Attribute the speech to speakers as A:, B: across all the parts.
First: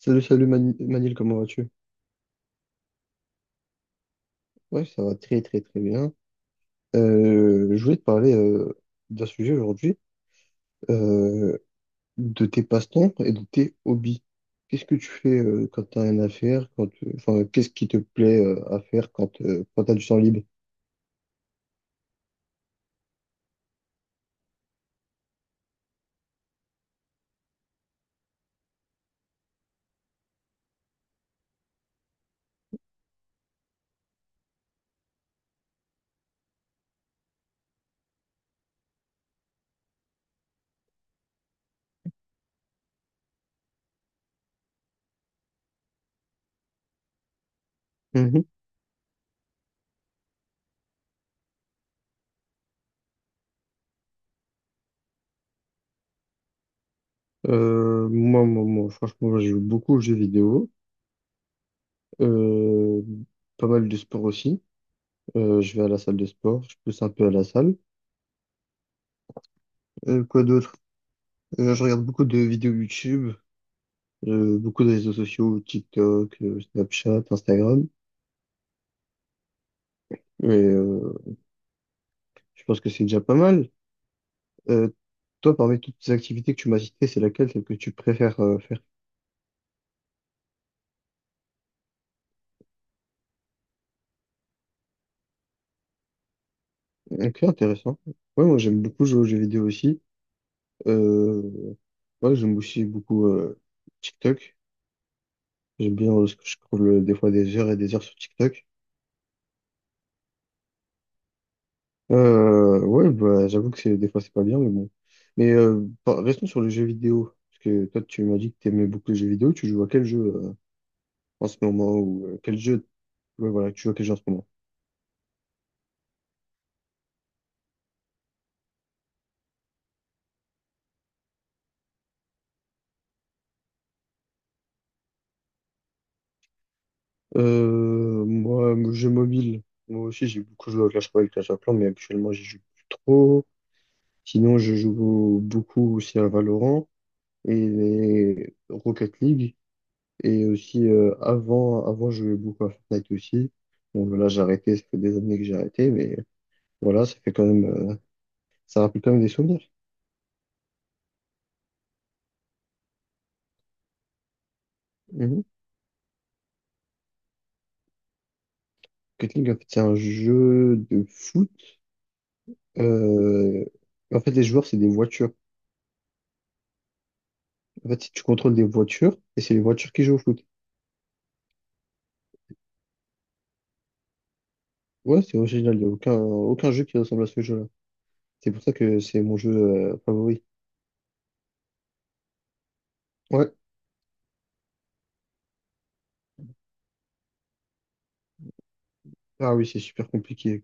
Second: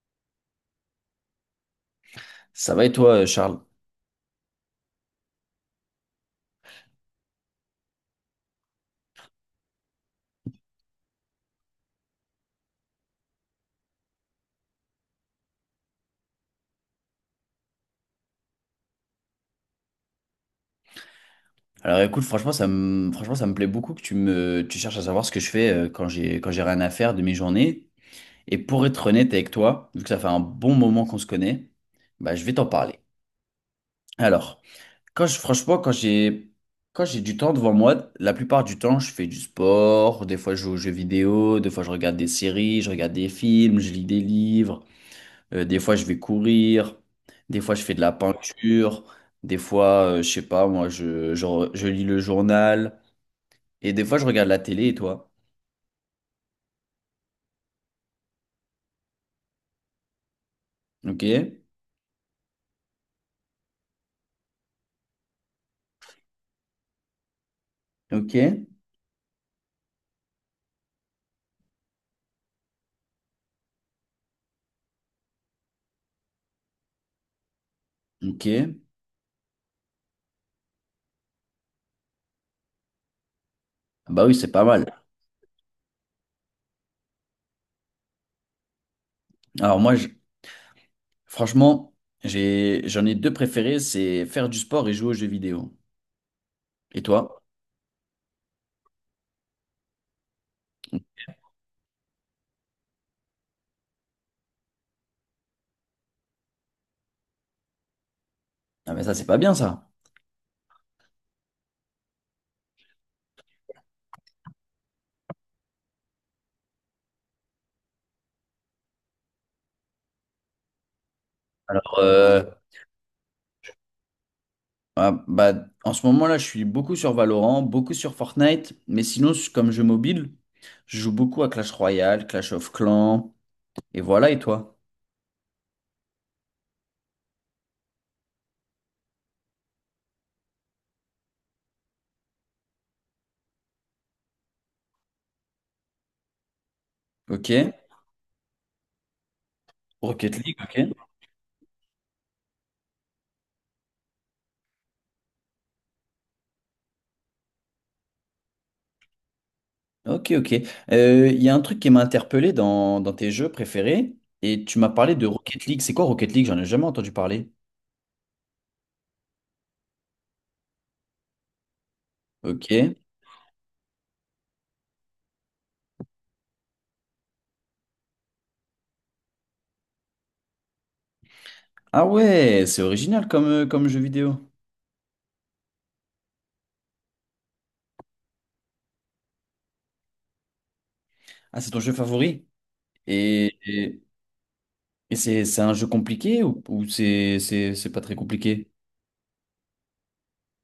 A: Salut, salut Manil, comment vas-tu?
B: Ça va et toi, Charles?
A: Ouais, ça va très très très bien. Je voulais te parler d'un sujet aujourd'hui, euh, de tes passe-temps et de tes hobbies. Qu'est-ce que tu fais quand t'as rien à faire, enfin, qu'est-ce qui te plaît à faire quand, quand t'as du temps libre?
B: Alors écoute, franchement, franchement, ça me plaît beaucoup que tu cherches à savoir ce que je fais quand quand j'ai rien à faire de mes journées. Et pour être honnête avec toi, vu que ça fait un bon moment qu'on se connaît, bah, je vais t'en parler. Alors, franchement, quand j'ai du temps devant moi, la plupart du temps, je fais du sport, des fois je joue aux jeux vidéo, des fois je regarde des séries, je regarde des films, je lis des livres. Des fois, je vais courir. Des fois, je fais de la
A: Mhm.
B: peinture. Des fois, je sais pas, moi, je lis le journal. Et des fois, je regarde la télé. Et toi?
A: Franchement, moi, je joue beaucoup aux jeux vidéo,
B: Ok?
A: euh, pas mal de sport aussi. Je vais à la salle de sport, je pousse un peu à la salle.
B: Ok?
A: Quoi d'autre? Je regarde beaucoup de vidéos YouTube, beaucoup de réseaux sociaux, TikTok, Snapchat, Instagram.
B: Ok.
A: Et je pense que c'est déjà pas mal.
B: Ah, bah oui, c'est pas
A: Euh,
B: mal.
A: Toi, parmi toutes ces activités que tu m'as citées, c'est laquelle, celle que tu préfères faire?
B: Alors moi, franchement, j'en ai deux préférés, c'est faire du sport et jouer aux jeux vidéo. Et toi?
A: Ok, intéressant. Ouais, moi j'aime beaucoup jouer aux jeux vidéo aussi. Euh, ouais, j'aime aussi beaucoup TikTok. J'aime bien ce que je trouve des fois des heures et des heures sur TikTok.
B: Ah mais ça, c'est pas bien ça.
A: Ouais, bah, j'avoue que c'est des fois c'est pas bien, mais bon. Mais restons sur les jeux vidéo. Parce que toi, tu m'as dit que tu aimais beaucoup les jeux vidéo. Tu joues à quel jeu en ce moment ou
B: Euh,
A: quel jeu Ouais, voilà, que tu joues à quel jeu en ce moment.
B: ah, bah, en ce moment-là, je suis beaucoup sur Valorant, beaucoup sur Fortnite, mais sinon, comme jeu mobile, je joue beaucoup à Clash Royale, Clash of Clans. Et voilà, et toi?
A: Moi, mon jeu mobile, moi aussi j'ai beaucoup joué à Clash Royale, Clash of Clans, mais actuellement j'y joue plus trop. Sinon, je joue beaucoup aussi à Valorant
B: Ok.
A: et Rocket League.
B: Rocket
A: Et
B: League,
A: aussi,
B: ok.
A: avant, je jouais beaucoup à Fortnite aussi. Bon, là, j'ai arrêté, ça fait des années que j'ai arrêté, mais voilà, ça fait quand même, ça rappelle quand même des souvenirs.
B: Ok, ok. Il y a un truc qui m'a interpellé dans tes jeux préférés, et tu m'as parlé de
A: Mhm.
B: Rocket League. C'est quoi Rocket League? J'en ai jamais entendu parler.
A: Rocket League, en fait, c'est un jeu de foot.
B: Ok.
A: Euh, En fait, les joueurs, c'est des voitures. En fait, si tu contrôles des voitures, et c'est les voitures qui jouent au foot.
B: Ah ouais, c'est original comme jeu vidéo.
A: Ouais, c'est original, il n'y a aucun jeu qui ressemble à ce jeu-là. C'est pour ça que c'est mon jeu favori.
B: Ah, c'est ton jeu favori?
A: Ouais,
B: Et, et, et c'est un jeu compliqué ou c'est pas très compliqué?
A: ah oui, c'est super compliqué.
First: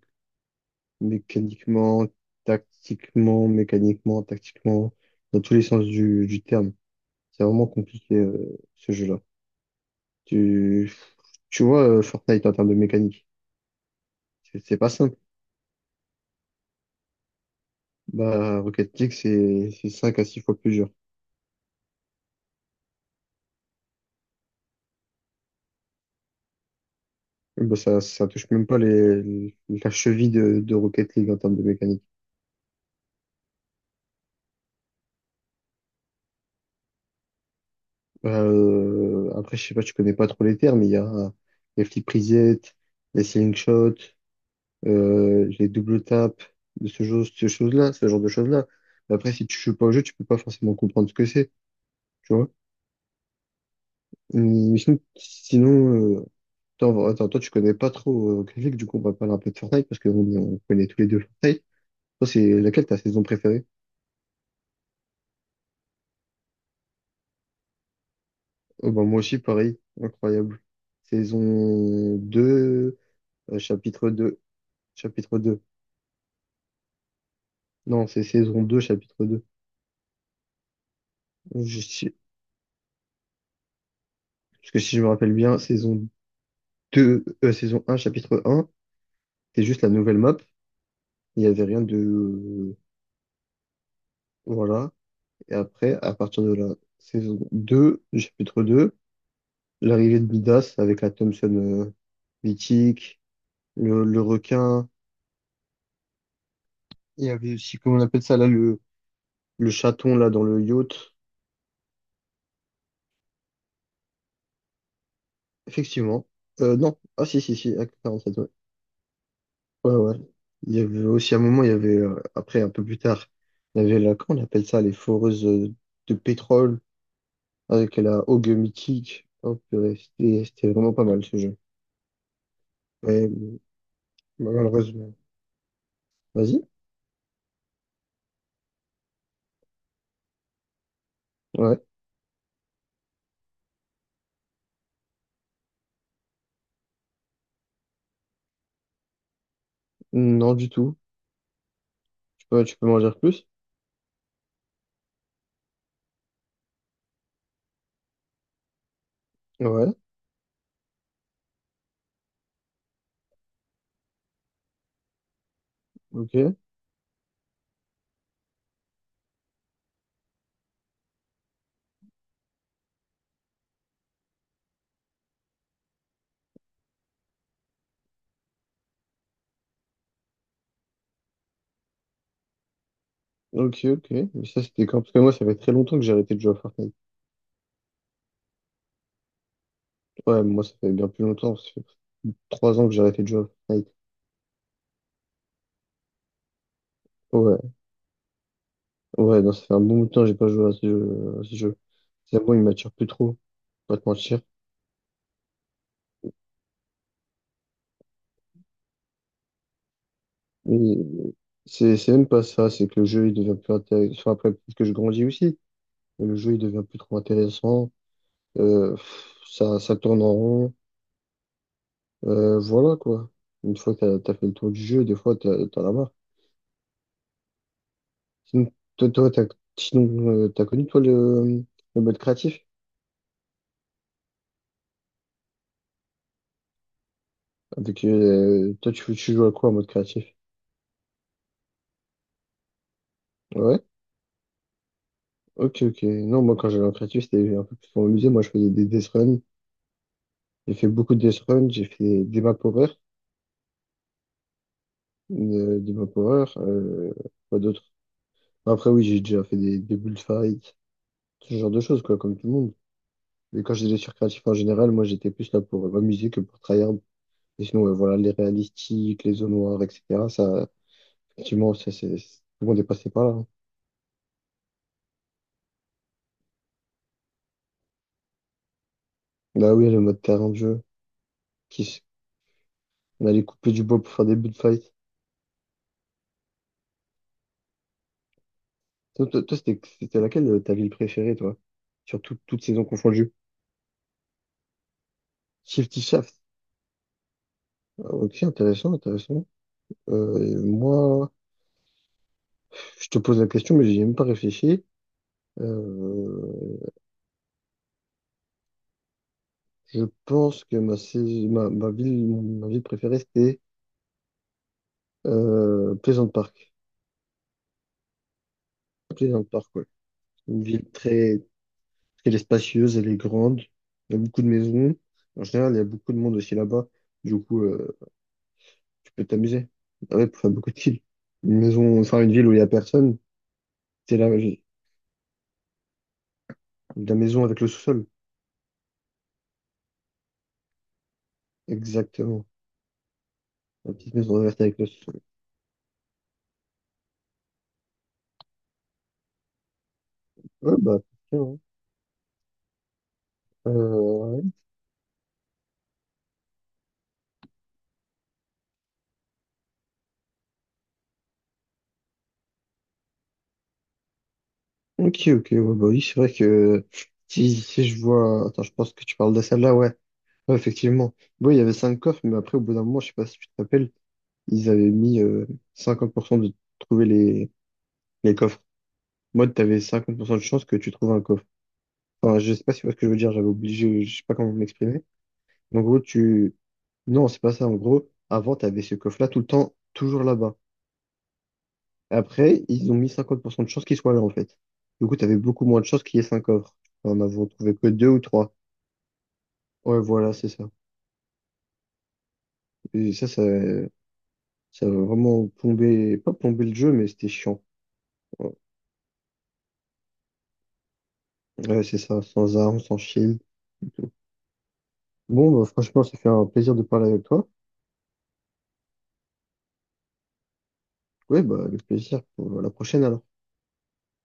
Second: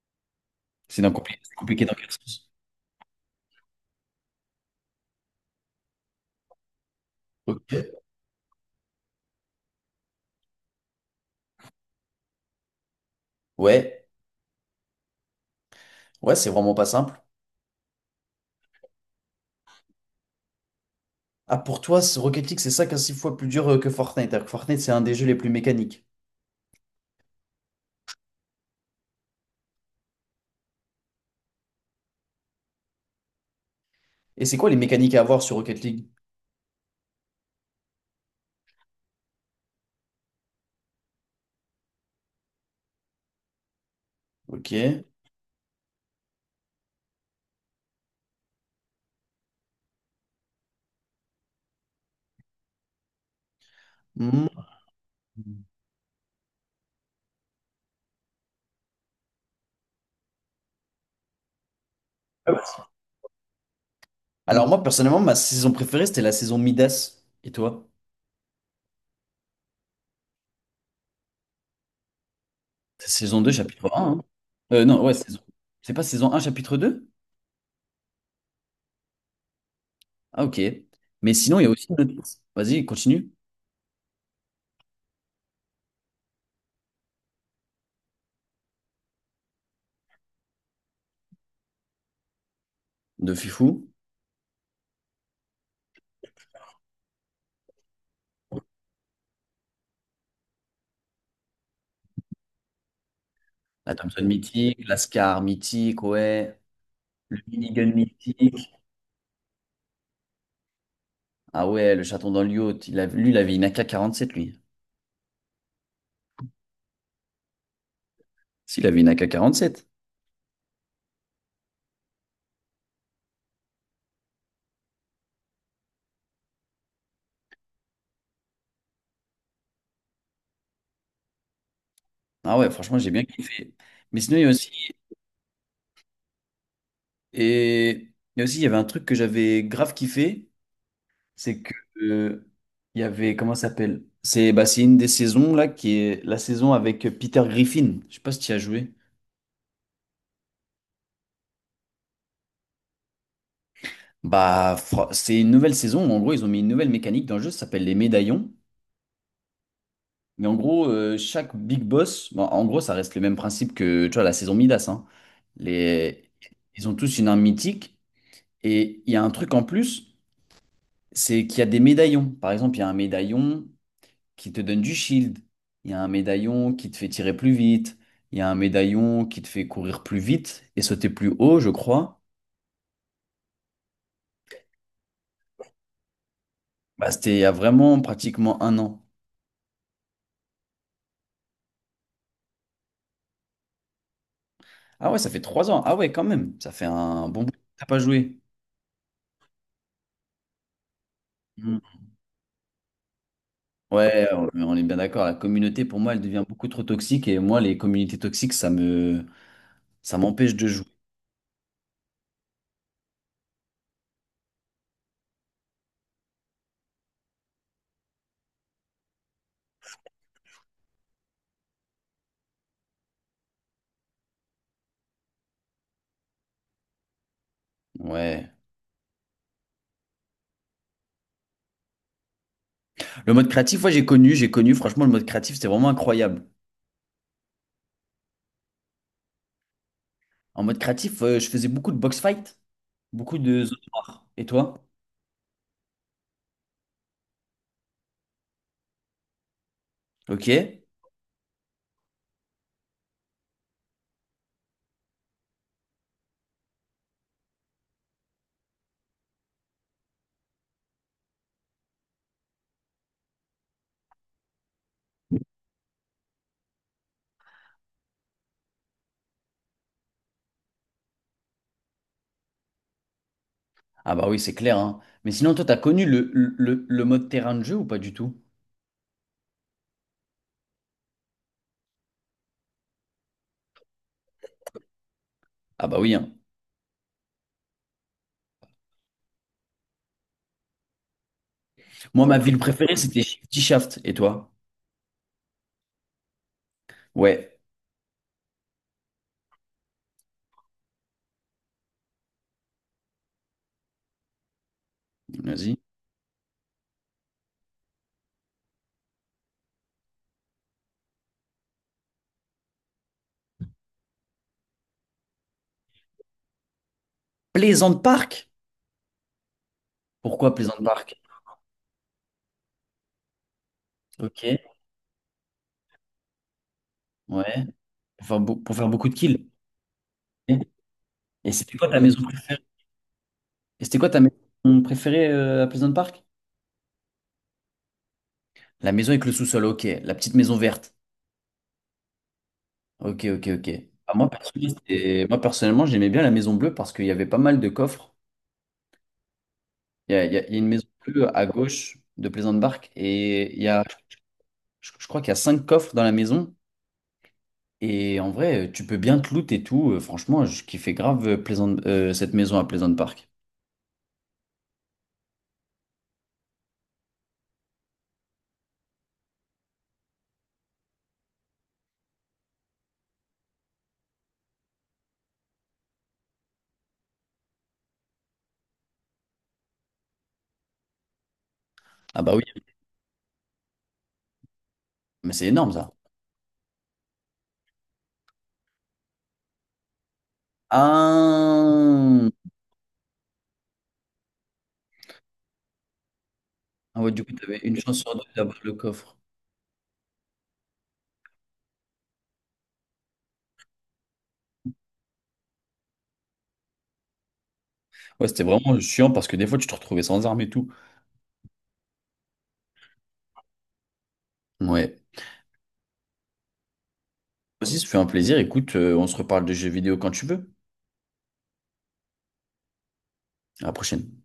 B: C'est compliqué dans
A: Mécaniquement,
B: quel sens?
A: mécaniquement, tactiquement, dans tous les sens du terme. C'est vraiment
B: Ok.
A: compliqué ce jeu-là. Tu, tu vois, Fortnite en termes de mécanique,
B: Ouais,
A: c'est pas simple.
B: ouais, c'est vraiment pas simple.
A: Bah, Rocket League, c'est 5 à 6 fois plus dur.
B: Ah, pour toi, ce Rocket League, c'est 5 à 6 fois plus dur que Fortnite. Alors que Fortnite, c'est un des jeux les plus mécaniques.
A: Bah, ça touche même pas la cheville de Rocket League en termes de mécanique.
B: Et c'est quoi les mécaniques à avoir sur Rocket League?
A: Après, je sais pas, tu connais pas trop les termes, mais il y a les flip reset, les ceiling shots,
B: Ok.
A: les double taps, de ce genre, ce chose-là, ce genre de choses-là. Mais après, si tu joues pas au jeu, tu peux pas forcément comprendre ce que c'est, tu vois.
B: Hmm.
A: Mais sinon, attends, attends, toi, tu connais pas trop Grizzly, du coup, on va parler un peu de Fortnite, parce qu'on connaît tous les deux Fortnite. Toi, c'est laquelle ta saison préférée?
B: Alors moi, personnellement, ma saison préférée, c'était la saison Midas. Et toi?
A: Oh, ben, moi aussi, pareil, incroyable. Saison deux,
B: C'est saison deux, chapitre
A: chapitre
B: un, hein.
A: deux.
B: Non, ouais,
A: chapitre
B: saison.
A: 2
B: C'est pas saison un, chapitre deux.
A: Non, c'est saison 2, chapitre 2.
B: Ah, ok. Mais sinon, il y a
A: Je
B: aussi.
A: sais-
B: Vas-y, continue.
A: Parce que si je me rappelle bien, saison un, chapitre un, c'est juste la nouvelle map. Il n'y avait rien de...
B: De Fifou.
A: Voilà. Et après, à partir de la saison 2, du chapitre 2, l'arrivée de Midas avec la Thompson mythique,
B: La
A: le
B: Thompson mythique,
A: requin.
B: la Scar mythique, ouais.
A: Il y
B: Le
A: avait aussi,
B: Minigun
A: comment on appelle ça là,
B: mythique.
A: le chaton là dans le yacht.
B: Ah ouais, le chaton dans le yacht. Lui, il avait une 47 lui.
A: Effectivement. Non. Ah si, si, si, Acte 47.
B: S'il avait une 47.
A: Ouais, ouais. Il y avait aussi à un moment, il y avait, après, un peu plus tard, il y avait comment on appelle ça, les foreuses de pétrole avec la Haugue mythique. Oh, purée, c'était vraiment pas mal ce jeu.
B: Ah ouais, franchement, j'ai bien
A: Mais
B: kiffé. Mais sinon, il y a aussi.
A: malheureusement. Vas-y.
B: Mais aussi, il y avait un truc que j'avais grave kiffé, c'est que
A: Ouais.
B: euh, il y avait, comment ça s'appelle? C'est bah, c'est une des saisons là qui est la saison avec Peter Griffin. Je sais pas si tu y as joué.
A: Non, du tout. Tu peux m'en dire plus?
B: Bah, c'est une nouvelle saison. En gros, ils ont mis une nouvelle mécanique dans le jeu, ça s'appelle les médaillons.
A: Ouais.
B: Mais en gros, chaque big boss, bon, en gros, ça reste le même principe que tu vois, la saison Midas, hein. Les,
A: Ok.
B: Ils ont tous une arme mythique. Et il y a un truc en plus, c'est qu'il y a des médaillons. Par exemple, il y a un médaillon qui te donne du shield. Il y a un médaillon qui te fait tirer plus vite. Il y a un médaillon qui te fait courir plus vite et sauter plus haut, je crois.
A: Ok, ok. Mais ça, c'était quand? Parce que moi, ça fait très longtemps que j'ai arrêté de jouer à Fortnite.
B: Bah, c'était il y a vraiment pratiquement un an.
A: Ouais, moi, ça fait bien plus longtemps. Ça fait 3 ans que j'ai arrêté de jouer à Fortnite.
B: Ah ouais, ça fait 3 ans. Ah ouais, quand même. Ça fait un bon bout que
A: Ouais.
B: t'as pas joué.
A: Ouais, non, ça fait un bon bout de temps que j'ai pas joué à ce jeu.
B: Mm.
A: C'est bon, il m'attire plus trop, pas te
B: Ouais,
A: mentir.
B: on est bien d'accord. La communauté, pour moi, elle devient beaucoup trop toxique. Et moi, les communautés toxiques, ça m'empêche de jouer.
A: Mais c'est même pas ça, c'est que le jeu il devient plus intéressant. Enfin, après, peut-être que je grandis aussi, mais le jeu il devient plus trop intéressant. Pff, ça tourne en rond. Voilà quoi. Une fois que t'as fait le tour du jeu, des fois t'en as marre.
B: Ouais.
A: Sinon, toi, t'as connu toi le mode créatif?
B: Le mode créatif, ouais, j'ai connu, j'ai connu. Franchement, le mode créatif, c'était vraiment incroyable.
A: Toi, tu joues à quoi en mode créatif?
B: En mode créatif, je faisais beaucoup de box fight, beaucoup de zone
A: Ouais.
B: noire. Et toi?
A: Ok, ok. Non, moi, quand j'allais en créatif, c'était un peu plus pour musée. Moi, je faisais des death runs.
B: Ok.
A: J'ai fait beaucoup de death runs. J'ai fait des map horror, quoi d'autre? Après, oui, j'ai déjà fait des bullfights, ce genre de choses, quoi, comme tout le monde. Mais quand j'étais sur créatif en général, moi, j'étais plus là pour m'amuser que pour tryhard. Et sinon, ouais, voilà, les réalistiques, les zones noires, etc. Ça, effectivement, ça, c'est, tout le monde est passé par là, hein.
B: Ah bah oui, c'est clair, hein. Mais sinon, toi, t'as connu le mode terrain de jeu ou pas du tout?
A: Bah oui, le mode terrain de jeu, qui, s- on allait couper du bois pour faire des bullfights.
B: Ah bah oui, hein.
A: Toi, c'était laquelle ta ville préférée, toi? Sur
B: Moi, ma ville
A: toutes saisons
B: préférée, c'était
A: confondues.
B: Shifty Shaft. Et toi?
A: Shifty Shaft.
B: Ouais.
A: Ah, ok, intéressant, intéressant. Moi, je te pose la question, mais j'y ai même pas réfléchi.
B: Vas-y.
A: Euh, je pense que ma, sais- ma, ma ville préférée, c'était Pleasant Park.
B: Plaisant Park?
A: Pleasant Park, ouais.
B: Pourquoi
A: Une
B: Plaisant
A: ville
B: Park?
A: très, très spacieuse, elle est grande. Il y a beaucoup
B: Ok.
A: de maisons. En général, il y a beaucoup de monde aussi là-bas. Du coup,
B: Ouais. Pour faire beaucoup
A: tu
B: de
A: peux
B: kills.
A: t'amuser. Ah, ouais, pour faire
B: Et
A: beaucoup de chill.
B: et
A: Une
B: c'était quoi ta
A: maison, enfin,
B: maison
A: une ville où il y
B: préférée?
A: a personne.
B: Et c'était quoi
A: C'est
B: ta maison préférée à Pleasant Park?
A: la maison avec le sous-sol.
B: La maison avec le sous-sol, ok. La petite maison verte.
A: Exactement.
B: Ok, ok, ok.
A: La petite
B: Ah,
A: maison verte avec le sous-sol.
B: moi, personnellement, j'aimais bien la maison bleue parce qu'il y avait pas mal de coffres. Il y a une
A: Ouais,
B: maison
A: bah,
B: bleue
A: tiens,
B: à
A: ouais.
B: gauche de Plaisante Barque,
A: Euh,
B: je crois qu'il y a cinq coffres dans la maison. Et en vrai, tu peux bien te loot et tout. Franchement, je kiffais grave cette maison à Plaisante Park.
A: ok, ok, ouais, bah oui, c'est vrai que si je vois. Attends, je pense que tu parles de celle-là, ouais. Ouais, effectivement. Bon, il y avait cinq coffres, mais après, au bout d'un moment, je sais pas si tu te rappelles, ils avaient mis 50% de trouver les coffres. Moi, t'avais 100 de chance que tu trouves un coffre.
B: Ah bah
A: Enfin,
B: oui,
A: je sais pas si tu vois ce que je veux dire, j'avais obligé, je sais pas comment m'exprimer.
B: mais c'est énorme
A: En
B: ça.
A: gros, tu... Non, c'est pas ça. En gros, avant, tu avais ce coffre-là tout le temps, toujours là-bas.
B: Ah,
A: Après, ils ont mis 50% de chances qu'il soit là, en fait. Du coup, tu avais beaucoup moins de chances qu'il y ait 5 coffres.
B: ah ouais,
A: Enfin, on
B: du coup,
A: avait
B: t'avais
A: trouvé
B: une
A: que
B: chance
A: deux
B: sur
A: ou
B: deux
A: trois.
B: d'avoir le coffre.
A: Ouais, voilà, c'est ça. Et ça a vraiment plombé, pas plombé le jeu, mais c'était chiant.
B: Ouais, c'était
A: Ouais,
B: vraiment chiant parce que des fois, tu te retrouvais sans armes et tout.
A: ouais, c'est ça, sans armes, sans shield, et tout.
B: Ouais.
A: Bon, bah, franchement, ça fait un plaisir de parler avec toi.
B: Aussi, ça fait un plaisir. Écoute, on se reparle de jeux vidéo quand tu veux.
A: Ouais, bah, avec plaisir pour la prochaine alors.
B: À la prochaine.